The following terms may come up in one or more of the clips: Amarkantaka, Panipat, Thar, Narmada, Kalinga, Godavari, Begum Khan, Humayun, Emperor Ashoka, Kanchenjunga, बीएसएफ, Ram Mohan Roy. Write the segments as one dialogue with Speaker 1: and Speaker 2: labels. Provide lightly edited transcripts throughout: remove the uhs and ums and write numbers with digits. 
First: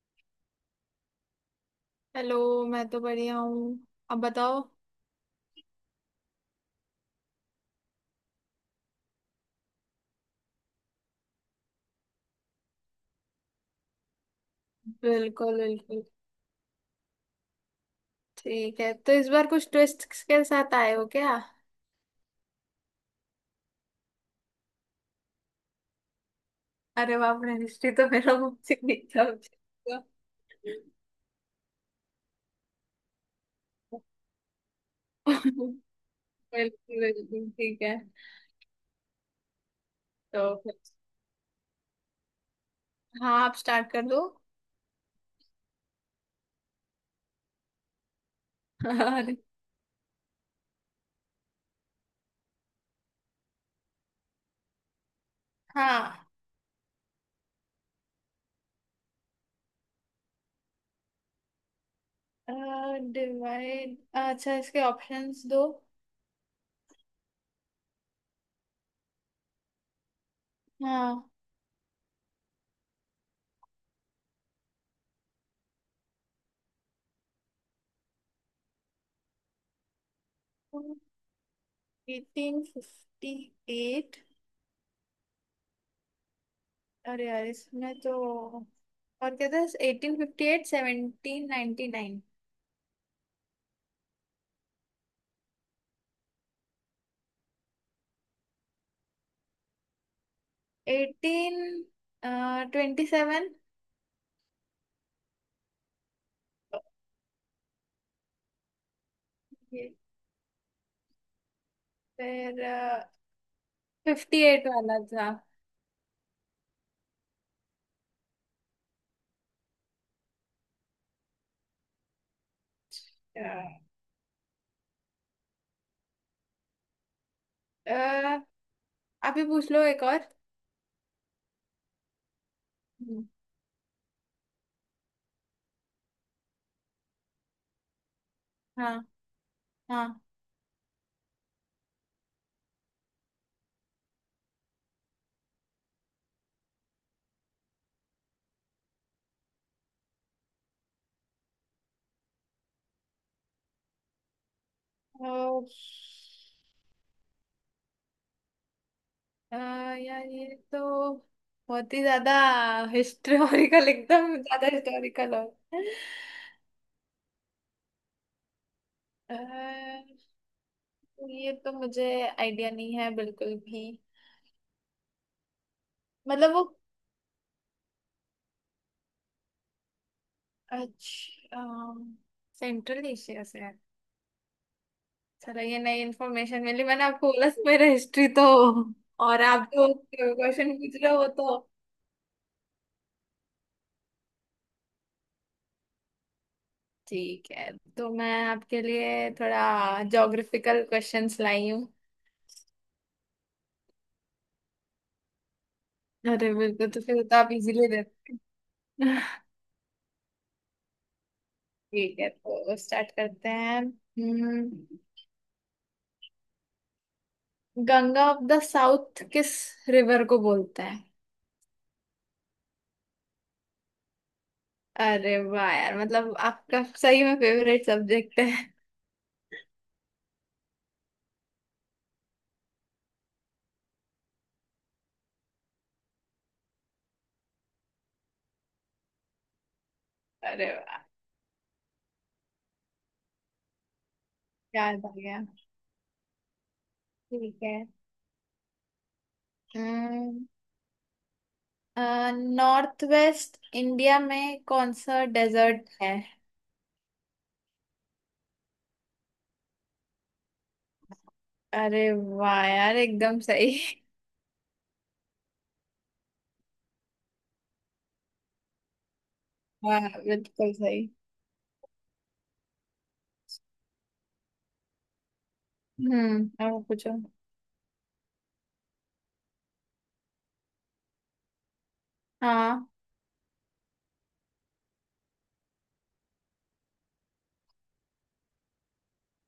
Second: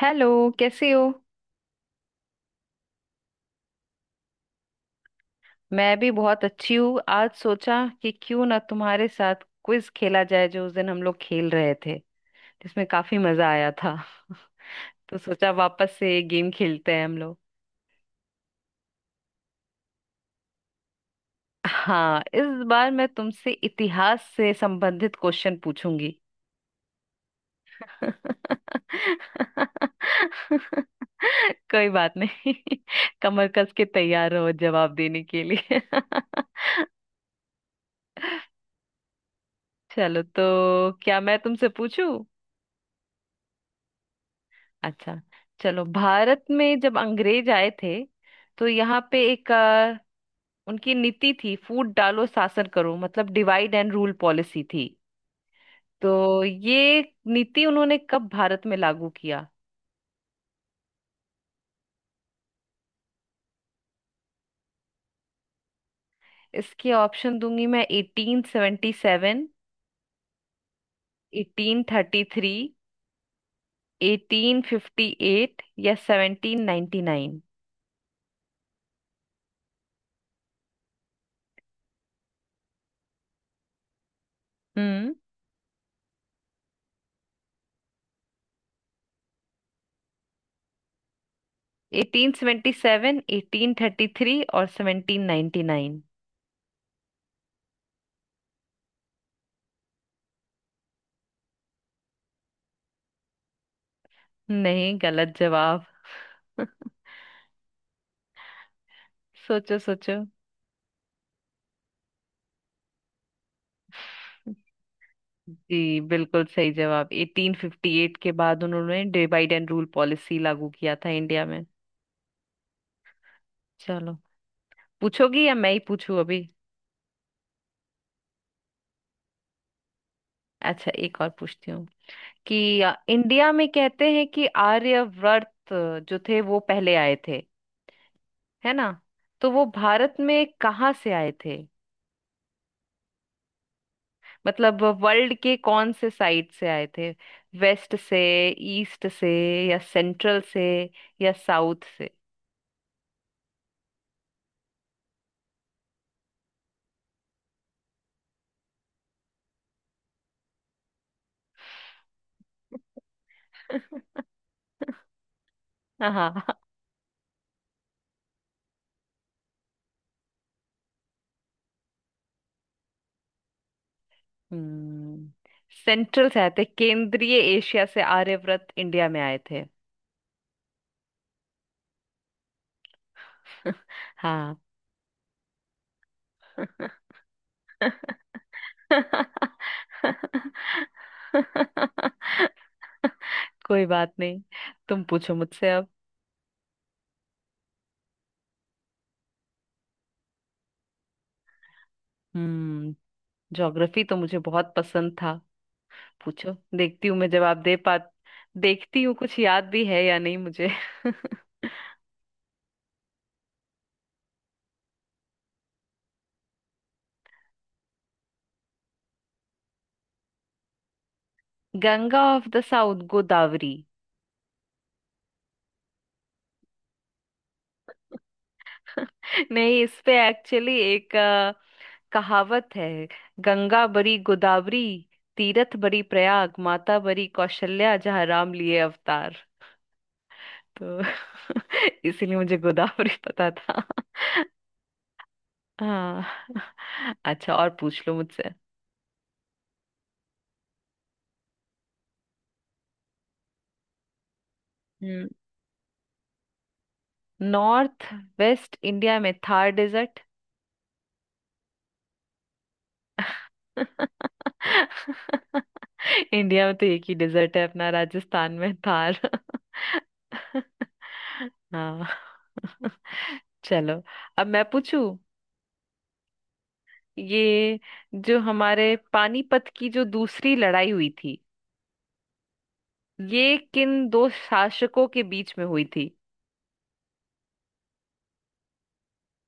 Speaker 1: Hello. कैसे हो?
Speaker 2: Hello. मैं तो बढ़िया हूँ। अब बताओ।
Speaker 1: मैं भी बहुत अच्छी हूँ। आज सोचा कि क्यों ना तुम्हारे साथ क्विज खेला जाए जो उस दिन हम लोग खेल रहे थे, जिसमें काफी मजा आया था। तो सोचा
Speaker 2: बिल्कुल
Speaker 1: वापस
Speaker 2: बिल्कुल।
Speaker 1: से ये गेम खेलते हैं हम लोग।
Speaker 2: ठीक है, तो इस बार कुछ ट्विस्ट के साथ आए हो क्या?
Speaker 1: हाँ, इस बार मैं तुमसे इतिहास से संबंधित क्वेश्चन पूछूंगी।
Speaker 2: अरे बाप रे, हिस्ट्री तो मेरा मुझसे नीचा हो जाएगा।
Speaker 1: कोई बात नहीं। कमर कस के तैयार रहो जवाब देने के
Speaker 2: बिल्कुल।
Speaker 1: लिए।
Speaker 2: बिल्कुल ठीक है।
Speaker 1: चलो तो,
Speaker 2: तो फिर-
Speaker 1: क्या मैं तुमसे पूछूं?
Speaker 2: हाँ, आप स्टार्ट कर दो।
Speaker 1: अच्छा, चलो। भारत में जब अंग्रेज आए थे तो यहाँ पे
Speaker 2: अरे
Speaker 1: एक उनकी नीति थी फूट डालो शासन करो, मतलब डिवाइड एंड रूल पॉलिसी थी।
Speaker 2: हाँ,
Speaker 1: तो ये नीति उन्होंने कब भारत में लागू किया?
Speaker 2: डिवाइड अच्छा, इसके ऑप्शंस दो।
Speaker 1: इसके ऑप्शन दूंगी मैं। 1877,
Speaker 2: हाँ।
Speaker 1: 1833, 1858 या 1799।
Speaker 2: Eighteen fifty eight.
Speaker 1: हम्म
Speaker 2: अरे यार, इसमें तो और कहते हैं eighteen fifty eight, seventeen ninety nine.
Speaker 1: 1877, 1833 और 1799?
Speaker 2: Eighteen twenty seven.
Speaker 1: नहीं, गलत जवाब। सोचो सोचो।
Speaker 2: फिर, फिफ्टी एट वाला था।
Speaker 1: जी, बिल्कुल सही जवाब। 1858 के बाद उन्होंने डिवाइड एंड रूल पॉलिसी लागू किया था इंडिया में। चलो। पूछोगी या मैं ही पूछूं अभी?
Speaker 2: अह, आप ही पूछ लो एक और।
Speaker 1: अच्छा, एक और पूछती हूँ कि
Speaker 2: हम्म।
Speaker 1: इंडिया में कहते हैं कि आर्यवर्त जो थे वो पहले आए थे, है ना?
Speaker 2: हाँ
Speaker 1: तो वो भारत
Speaker 2: हाँ।
Speaker 1: में कहाँ से आए थे? मतलब वर्ल्ड के कौन से साइड से आए थे? वेस्ट से, ईस्ट से, या सेंट्रल से, या साउथ से?
Speaker 2: तो, यार ये तो बहुत ही ज्यादा हिस्टोरिकल, एकदम ज्यादा हिस्टोरिकल हो।
Speaker 1: हाँ।
Speaker 2: अह, ये तो मुझे आइडिया नहीं है बिल्कुल भी।
Speaker 1: हम्म सेंट्रल से आए
Speaker 2: मतलब वो,
Speaker 1: थे। केंद्रीय एशिया से आर्यव्रत इंडिया में आए थे।
Speaker 2: अच्छा, सेंट्रल एशिया से है।
Speaker 1: हाँ,
Speaker 2: चलो ये नई इन्फॉर्मेशन मिली, मैंने आपको बोला था, मेरा हिस्ट्री तो। और आप जो क्वेश्चन पूछ रहे हो वो तो।
Speaker 1: कोई बात नहीं। तुम पूछो मुझसे अब।
Speaker 2: ठीक है, तो मैं आपके लिए थोड़ा ज्योग्राफिकल क्वेश्चंस लाई हूँ।
Speaker 1: हम्म ज्योग्राफी तो मुझे बहुत पसंद था। पूछो,
Speaker 2: अरे बिल्कुल, तो
Speaker 1: देखती हूँ
Speaker 2: फिर
Speaker 1: मैं
Speaker 2: तो आप
Speaker 1: जवाब दे
Speaker 2: इजीली
Speaker 1: पा।
Speaker 2: दे।
Speaker 1: देखती हूँ कुछ याद भी है या नहीं मुझे।
Speaker 2: ठीक है, तो स्टार्ट करते हैं। गंगा ऑफ द साउथ किस रिवर को बोलते हैं?
Speaker 1: Ganga of the south Godavari.
Speaker 2: अरे वाह यार, मतलब आपका सही में फेवरेट सब्जेक्ट है।
Speaker 1: नहीं, इस पे एक्चुअली एक कहावत है। गंगा बरी गोदावरी, तीरथ बरी प्रयाग, माता बरी कौशल्या, जहाँ राम लिए अवतार।
Speaker 2: अरे वाह,
Speaker 1: तो इसीलिए मुझे गोदावरी पता था।
Speaker 2: याद आ गया।
Speaker 1: हाँ। अच्छा,
Speaker 2: ठीक
Speaker 1: और
Speaker 2: है,
Speaker 1: पूछ लो मुझसे।
Speaker 2: नॉर्थ वेस्ट इंडिया में कौन सा
Speaker 1: हम्म
Speaker 2: डेजर्ट है?
Speaker 1: नॉर्थ वेस्ट इंडिया में थार डेजर्ट।
Speaker 2: अरे वाह यार, एकदम सही।
Speaker 1: इंडिया में तो एक ही डेजर्ट है अपना, राजस्थान में, थार।
Speaker 2: हाँ, बिल्कुल सही।
Speaker 1: हाँ। चलो, अब मैं पूछू।
Speaker 2: अब पूछो।
Speaker 1: ये जो हमारे पानीपत की जो दूसरी लड़ाई हुई थी,
Speaker 2: हाँ,
Speaker 1: ये किन दो शासकों के बीच में हुई थी?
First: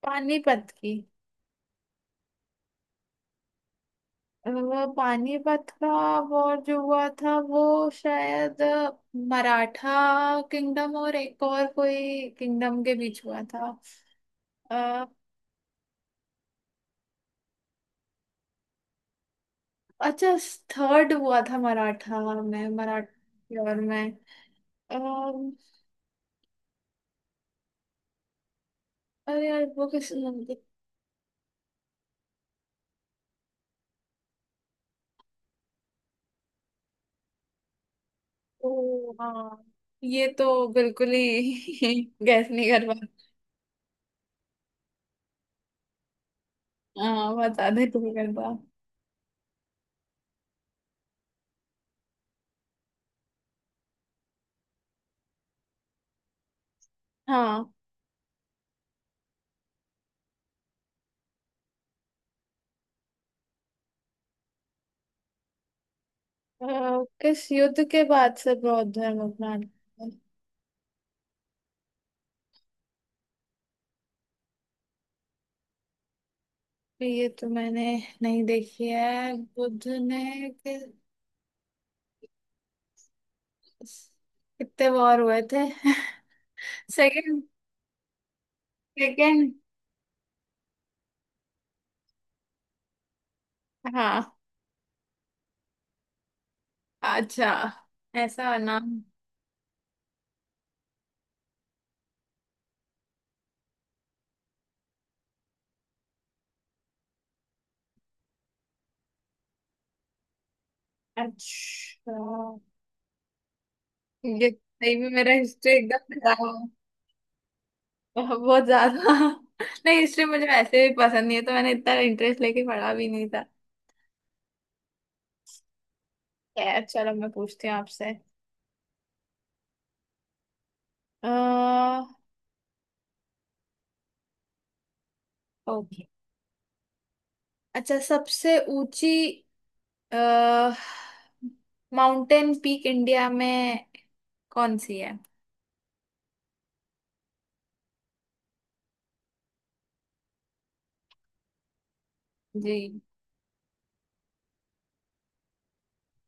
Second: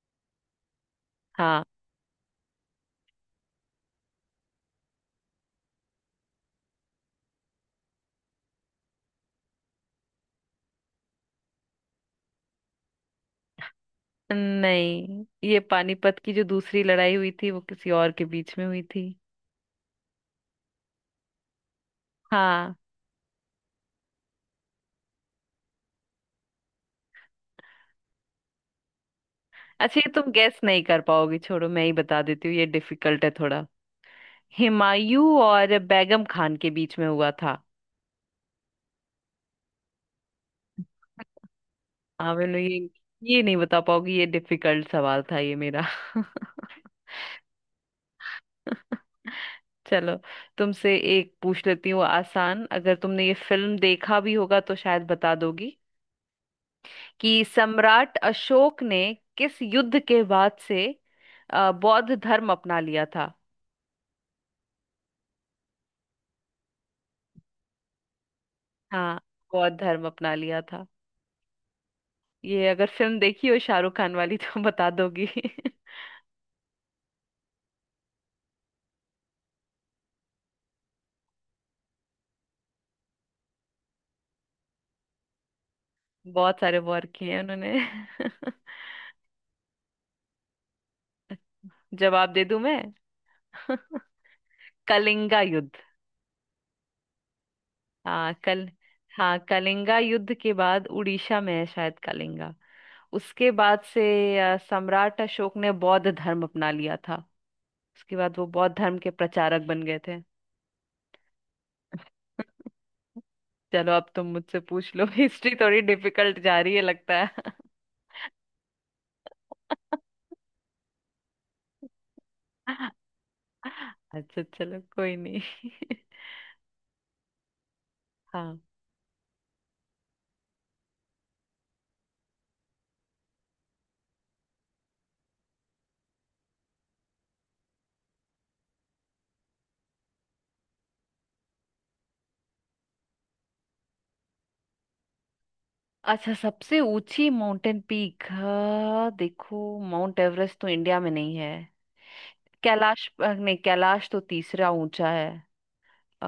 Speaker 2: पानीपत की।
Speaker 1: हाँ।
Speaker 2: वो पानीपत का, वो जो हुआ था, वो शायद मराठा किंगडम और एक और कोई किंगडम के बीच हुआ था। अ,
Speaker 1: नहीं, ये पानीपत की जो दूसरी लड़ाई हुई थी वो किसी और के बीच में हुई थी।
Speaker 2: अच्छा, थर्ड हुआ था मराठा में,
Speaker 1: हाँ।
Speaker 2: मराठा और में। अरे यार, वो
Speaker 1: अच्छा, ये
Speaker 2: कैसे
Speaker 1: तुम
Speaker 2: बनती।
Speaker 1: गैस नहीं कर पाओगी, छोड़ो, मैं ही बता देती हूँ, ये डिफिकल्ट है थोड़ा। हुमायूं और बेगम खान के बीच में हुआ था।
Speaker 2: ओ हाँ, ये तो बिल्कुल ही
Speaker 1: हाँ,
Speaker 2: गैस
Speaker 1: मैंने
Speaker 2: नहीं कर पा।
Speaker 1: ये नहीं बता पाओगी, ये डिफिकल्ट सवाल था ये मेरा।
Speaker 2: हाँ, बता दे तू कर पा।
Speaker 1: चलो, तुमसे एक पूछ लेती हूँ आसान। अगर तुमने ये फिल्म देखा भी होगा तो शायद बता दोगी कि
Speaker 2: हाँ,
Speaker 1: सम्राट अशोक ने किस युद्ध के बाद से बौद्ध धर्म अपना लिया था?
Speaker 2: अ, किस युद्ध के बाद से बौद्ध
Speaker 1: हाँ,
Speaker 2: धर्म अपना
Speaker 1: बौद्ध धर्म
Speaker 2: लिया?
Speaker 1: अपना लिया था। ये, अगर फिल्म देखी हो शाहरुख खान वाली, तो बता दोगी।
Speaker 2: ये तो मैंने नहीं देखी है। कितने वॉर हुए थे?
Speaker 1: बहुत सारे वॉर किए हैं
Speaker 2: सेकंड,
Speaker 1: उन्होंने।
Speaker 2: सेकंड।
Speaker 1: जवाब दे दूं मैं?
Speaker 2: हाँ।
Speaker 1: कलिंगा युद्ध।
Speaker 2: अच्छा।
Speaker 1: हाँ।
Speaker 2: ऐसा
Speaker 1: कल
Speaker 2: नाम।
Speaker 1: हाँ, कलिंगा युद्ध के बाद, उड़ीसा में है शायद कलिंगा। उसके बाद से सम्राट अशोक ने बौद्ध धर्म अपना लिया था। उसके बाद वो बौद्ध धर्म के प्रचारक बन गए थे।
Speaker 2: अच्छा,
Speaker 1: चलो, अब तुम
Speaker 2: ये
Speaker 1: मुझसे पूछ
Speaker 2: सही
Speaker 1: लो।
Speaker 2: में मेरा
Speaker 1: हिस्ट्री
Speaker 2: हिस्ट्री
Speaker 1: थोड़ी
Speaker 2: एकदम
Speaker 1: डिफिकल्ट जा
Speaker 2: खराब।
Speaker 1: रही है लगता है।
Speaker 2: बहुत ज्यादा। नहीं, हिस्ट्री मुझे वैसे भी पसंद नहीं है, तो मैंने इतना इंटरेस्ट लेके पढ़ा भी नहीं था।
Speaker 1: अच्छा, चलो, कोई नहीं।
Speaker 2: खैर चलो, मैं पूछती हूँ आपसे।
Speaker 1: हाँ।
Speaker 2: अह ओके, अच्छा, सबसे ऊंची अह माउंटेन पीक इंडिया में कौन सी है?
Speaker 1: अच्छा, सबसे ऊंची माउंटेन पीक, देखो, माउंट एवरेस्ट तो इंडिया में नहीं है।
Speaker 2: जी।
Speaker 1: कैलाश नहीं, कैलाश तो तीसरा ऊंचा है। आ,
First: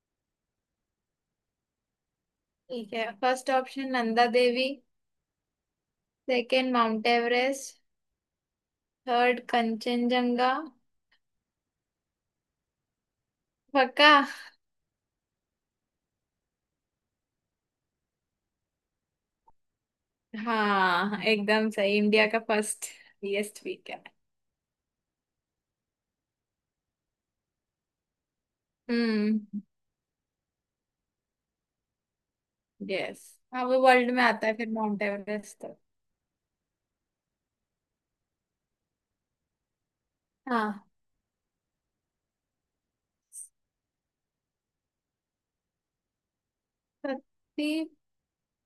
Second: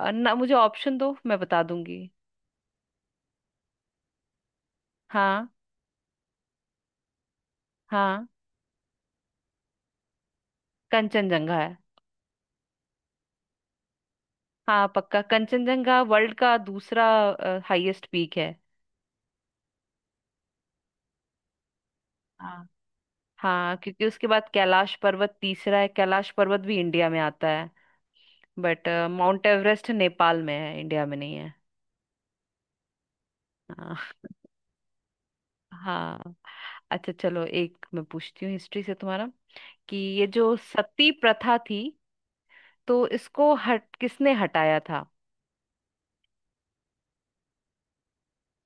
Speaker 1: आ, ना, मुझे ऑप्शन दो मैं बता दूंगी।
Speaker 2: ठीक है, फर्स्ट ऑप्शन नंदा देवी,
Speaker 1: हाँ।
Speaker 2: सेकंड माउंट एवरेस्ट,
Speaker 1: हाँ,
Speaker 2: थर्ड कंचनजंगा।
Speaker 1: कंचनजंगा है।
Speaker 2: पक्का?
Speaker 1: हाँ, पक्का। कंचनजंगा वर्ल्ड का दूसरा हाईएस्ट पीक है।
Speaker 2: हाँ, एकदम सही। इंडिया का
Speaker 1: हाँ।
Speaker 2: फर्स्ट हाईएस्ट
Speaker 1: हाँ,
Speaker 2: पीक है।
Speaker 1: क्योंकि उसके बाद कैलाश पर्वत तीसरा है। कैलाश पर्वत भी इंडिया में आता है, बट माउंट
Speaker 2: हम्म,
Speaker 1: एवरेस्ट नेपाल में है, इंडिया में नहीं है।
Speaker 2: यस, हाँ, वो
Speaker 1: हाँ।
Speaker 2: वर्ल्ड में आता है फिर माउंट एवरेस्ट तो।
Speaker 1: हाँ, अच्छा, चलो, एक मैं पूछती हूँ हिस्ट्री से तुम्हारा, कि ये जो
Speaker 2: हाँ,
Speaker 1: सती प्रथा थी तो इसको हट किसने हटाया था?
Speaker 2: सत्ती।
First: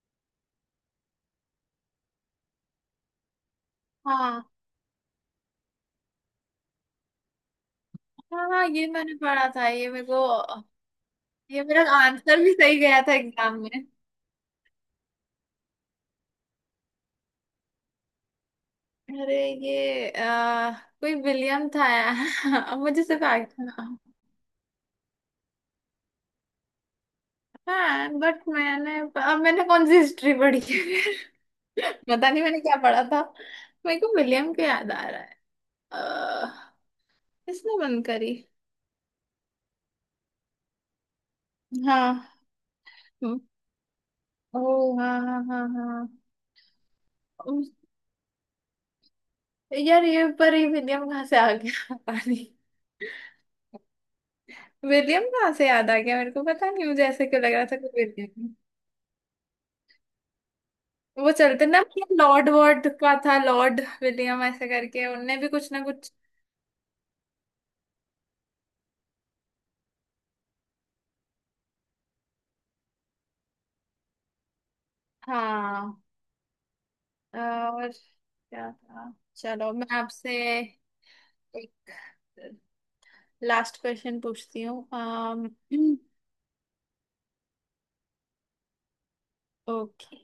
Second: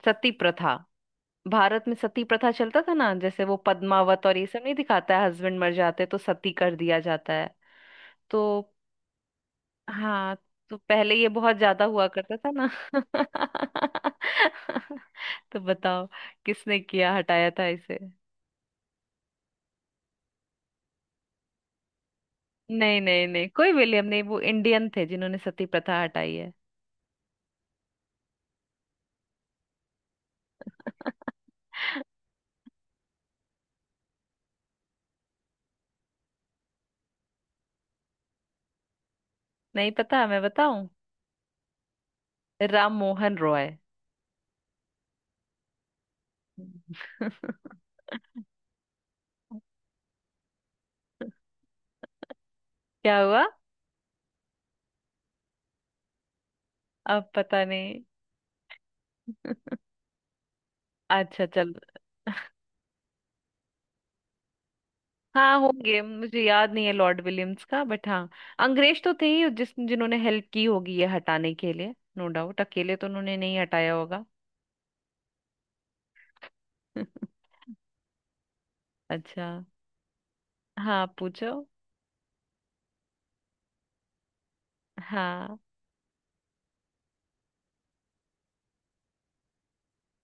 Speaker 1: सती प्रथा। भारत में सती प्रथा चलता था ना, जैसे वो पद्मावत और
Speaker 2: हाँ,
Speaker 1: ये सब नहीं दिखाता है, हस्बैंड मर जाते तो सती कर दिया जाता है। तो
Speaker 2: हाँ, हाँ, ये मैंने पढ़ा था ये मेरे
Speaker 1: हाँ।
Speaker 2: को।
Speaker 1: तो पहले ये बहुत
Speaker 2: ये मेरा
Speaker 1: ज्यादा हुआ करता
Speaker 2: आंसर
Speaker 1: था
Speaker 2: भी
Speaker 1: ना।
Speaker 2: सही गया था एग्जाम में।
Speaker 1: तो बताओ, किसने किया हटाया था इसे?
Speaker 2: अरे, ये कोई विलियम था। अब
Speaker 1: नहीं
Speaker 2: मुझे सिर्फ
Speaker 1: नहीं
Speaker 2: आगे
Speaker 1: नहीं,
Speaker 2: था
Speaker 1: कोई
Speaker 2: नाम।
Speaker 1: विलियम नहीं, वो इंडियन थे जिन्होंने सती प्रथा हटाई है।
Speaker 2: हाँ, बट मैंने, अब मैंने कौन सी हिस्ट्री पढ़ी है फिर। पता नहीं मैंने क्या पढ़ा था। मेरे को विलियम का याद आ रहा है। अह, किसने बंद करी?
Speaker 1: नहीं पता, मैं बताऊं?
Speaker 2: हाँ।
Speaker 1: राम मोहन रॉय।
Speaker 2: ओ हाँ, हाँ, हाँ। हाँ। यार ये, पर ये विलियम कहाँ से आ गया पानी।
Speaker 1: क्या हुआ?
Speaker 2: विलियम कहाँ से याद आ गया मेरे को? पता नहीं, मुझे ऐसे
Speaker 1: अब
Speaker 2: क्यों लग
Speaker 1: पता
Speaker 2: रहा था कि
Speaker 1: नहीं।
Speaker 2: विलियम। वो
Speaker 1: अच्छा,
Speaker 2: चलते
Speaker 1: चलो।
Speaker 2: ना, लॉर्ड वॉर्ड का था, लॉर्ड विलियम ऐसे करके उनने भी
Speaker 1: हाँ,
Speaker 2: कुछ ना
Speaker 1: होंगे,
Speaker 2: कुछ।
Speaker 1: मुझे याद नहीं है लॉर्ड विलियम्स का, बट हाँ, अंग्रेज तो थे ही जिस जिन्होंने हेल्प की होगी ये हटाने के लिए, नो डाउट अकेले तो उन्होंने नहीं हटाया होगा।
Speaker 2: हाँ, और क्या था।
Speaker 1: अच्छा।
Speaker 2: चलो, मैं आपसे
Speaker 1: हाँ, पूछो।
Speaker 2: एक लास्ट क्वेश्चन पूछती हूँ।
Speaker 1: हाँ।
Speaker 2: ओके।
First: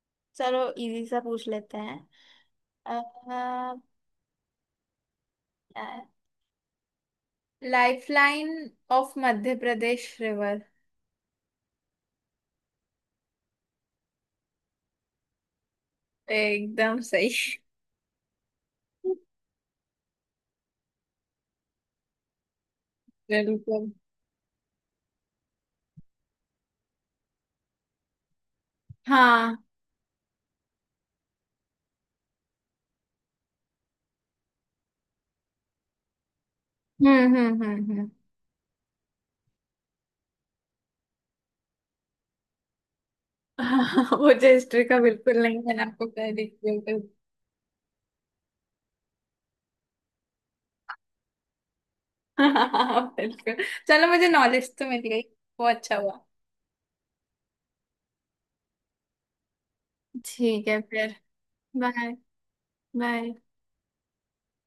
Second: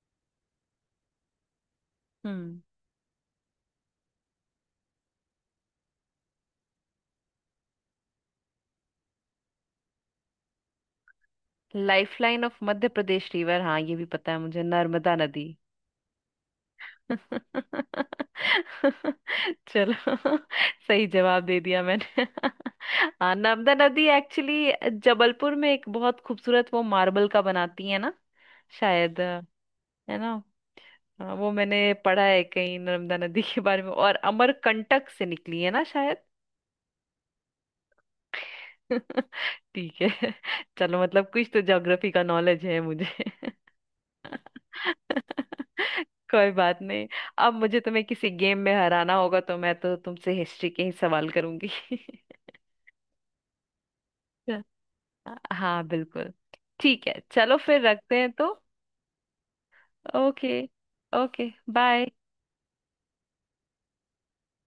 Speaker 2: चलो, इजी सा पूछ लेते हैं।
Speaker 1: हम्म
Speaker 2: lifeline of Madhya Pradesh?
Speaker 1: Lifeline of Madhya Pradesh river, हाँ, ये भी पता है मुझे, नर्मदा नदी।
Speaker 2: एकदम सही।
Speaker 1: चलो, सही जवाब दे दिया मैंने। हाँ, नर्मदा
Speaker 2: बिल्कुल।
Speaker 1: नदी एक्चुअली जबलपुर में एक बहुत खूबसूरत वो मार्बल का बनाती है ना, शायद,
Speaker 2: हाँ,
Speaker 1: है ना? हाँ, वो मैंने पढ़ा है कहीं नर्मदा नदी के बारे में, और अमरकंटक से निकली है ना शायद।
Speaker 2: हम्म, हम्म, हम्म, हम्म।
Speaker 1: ठीक है, चलो, मतलब कुछ तो ज्योग्राफी का नॉलेज है मुझे।
Speaker 2: हाँ, मुझे हिस्ट्री का बिल्कुल नहीं, मैंने आपको कह दी
Speaker 1: कोई बात
Speaker 2: बिल्कुल।
Speaker 1: नहीं, अब मुझे तुम्हें किसी गेम में हराना होगा तो मैं तो तुमसे हिस्ट्री के ही सवाल करूंगी।
Speaker 2: हाँ, बिल्कुल, चलो मुझे नॉलेज
Speaker 1: अच्छा।
Speaker 2: तो मिल गई। वो
Speaker 1: हाँ,
Speaker 2: अच्छा हुआ।
Speaker 1: बिल्कुल। ठीक है, चलो, फिर रखते हैं तो। ओके।
Speaker 2: ठीक है फिर।
Speaker 1: Okay, bye.
Speaker 2: बाय। बाय।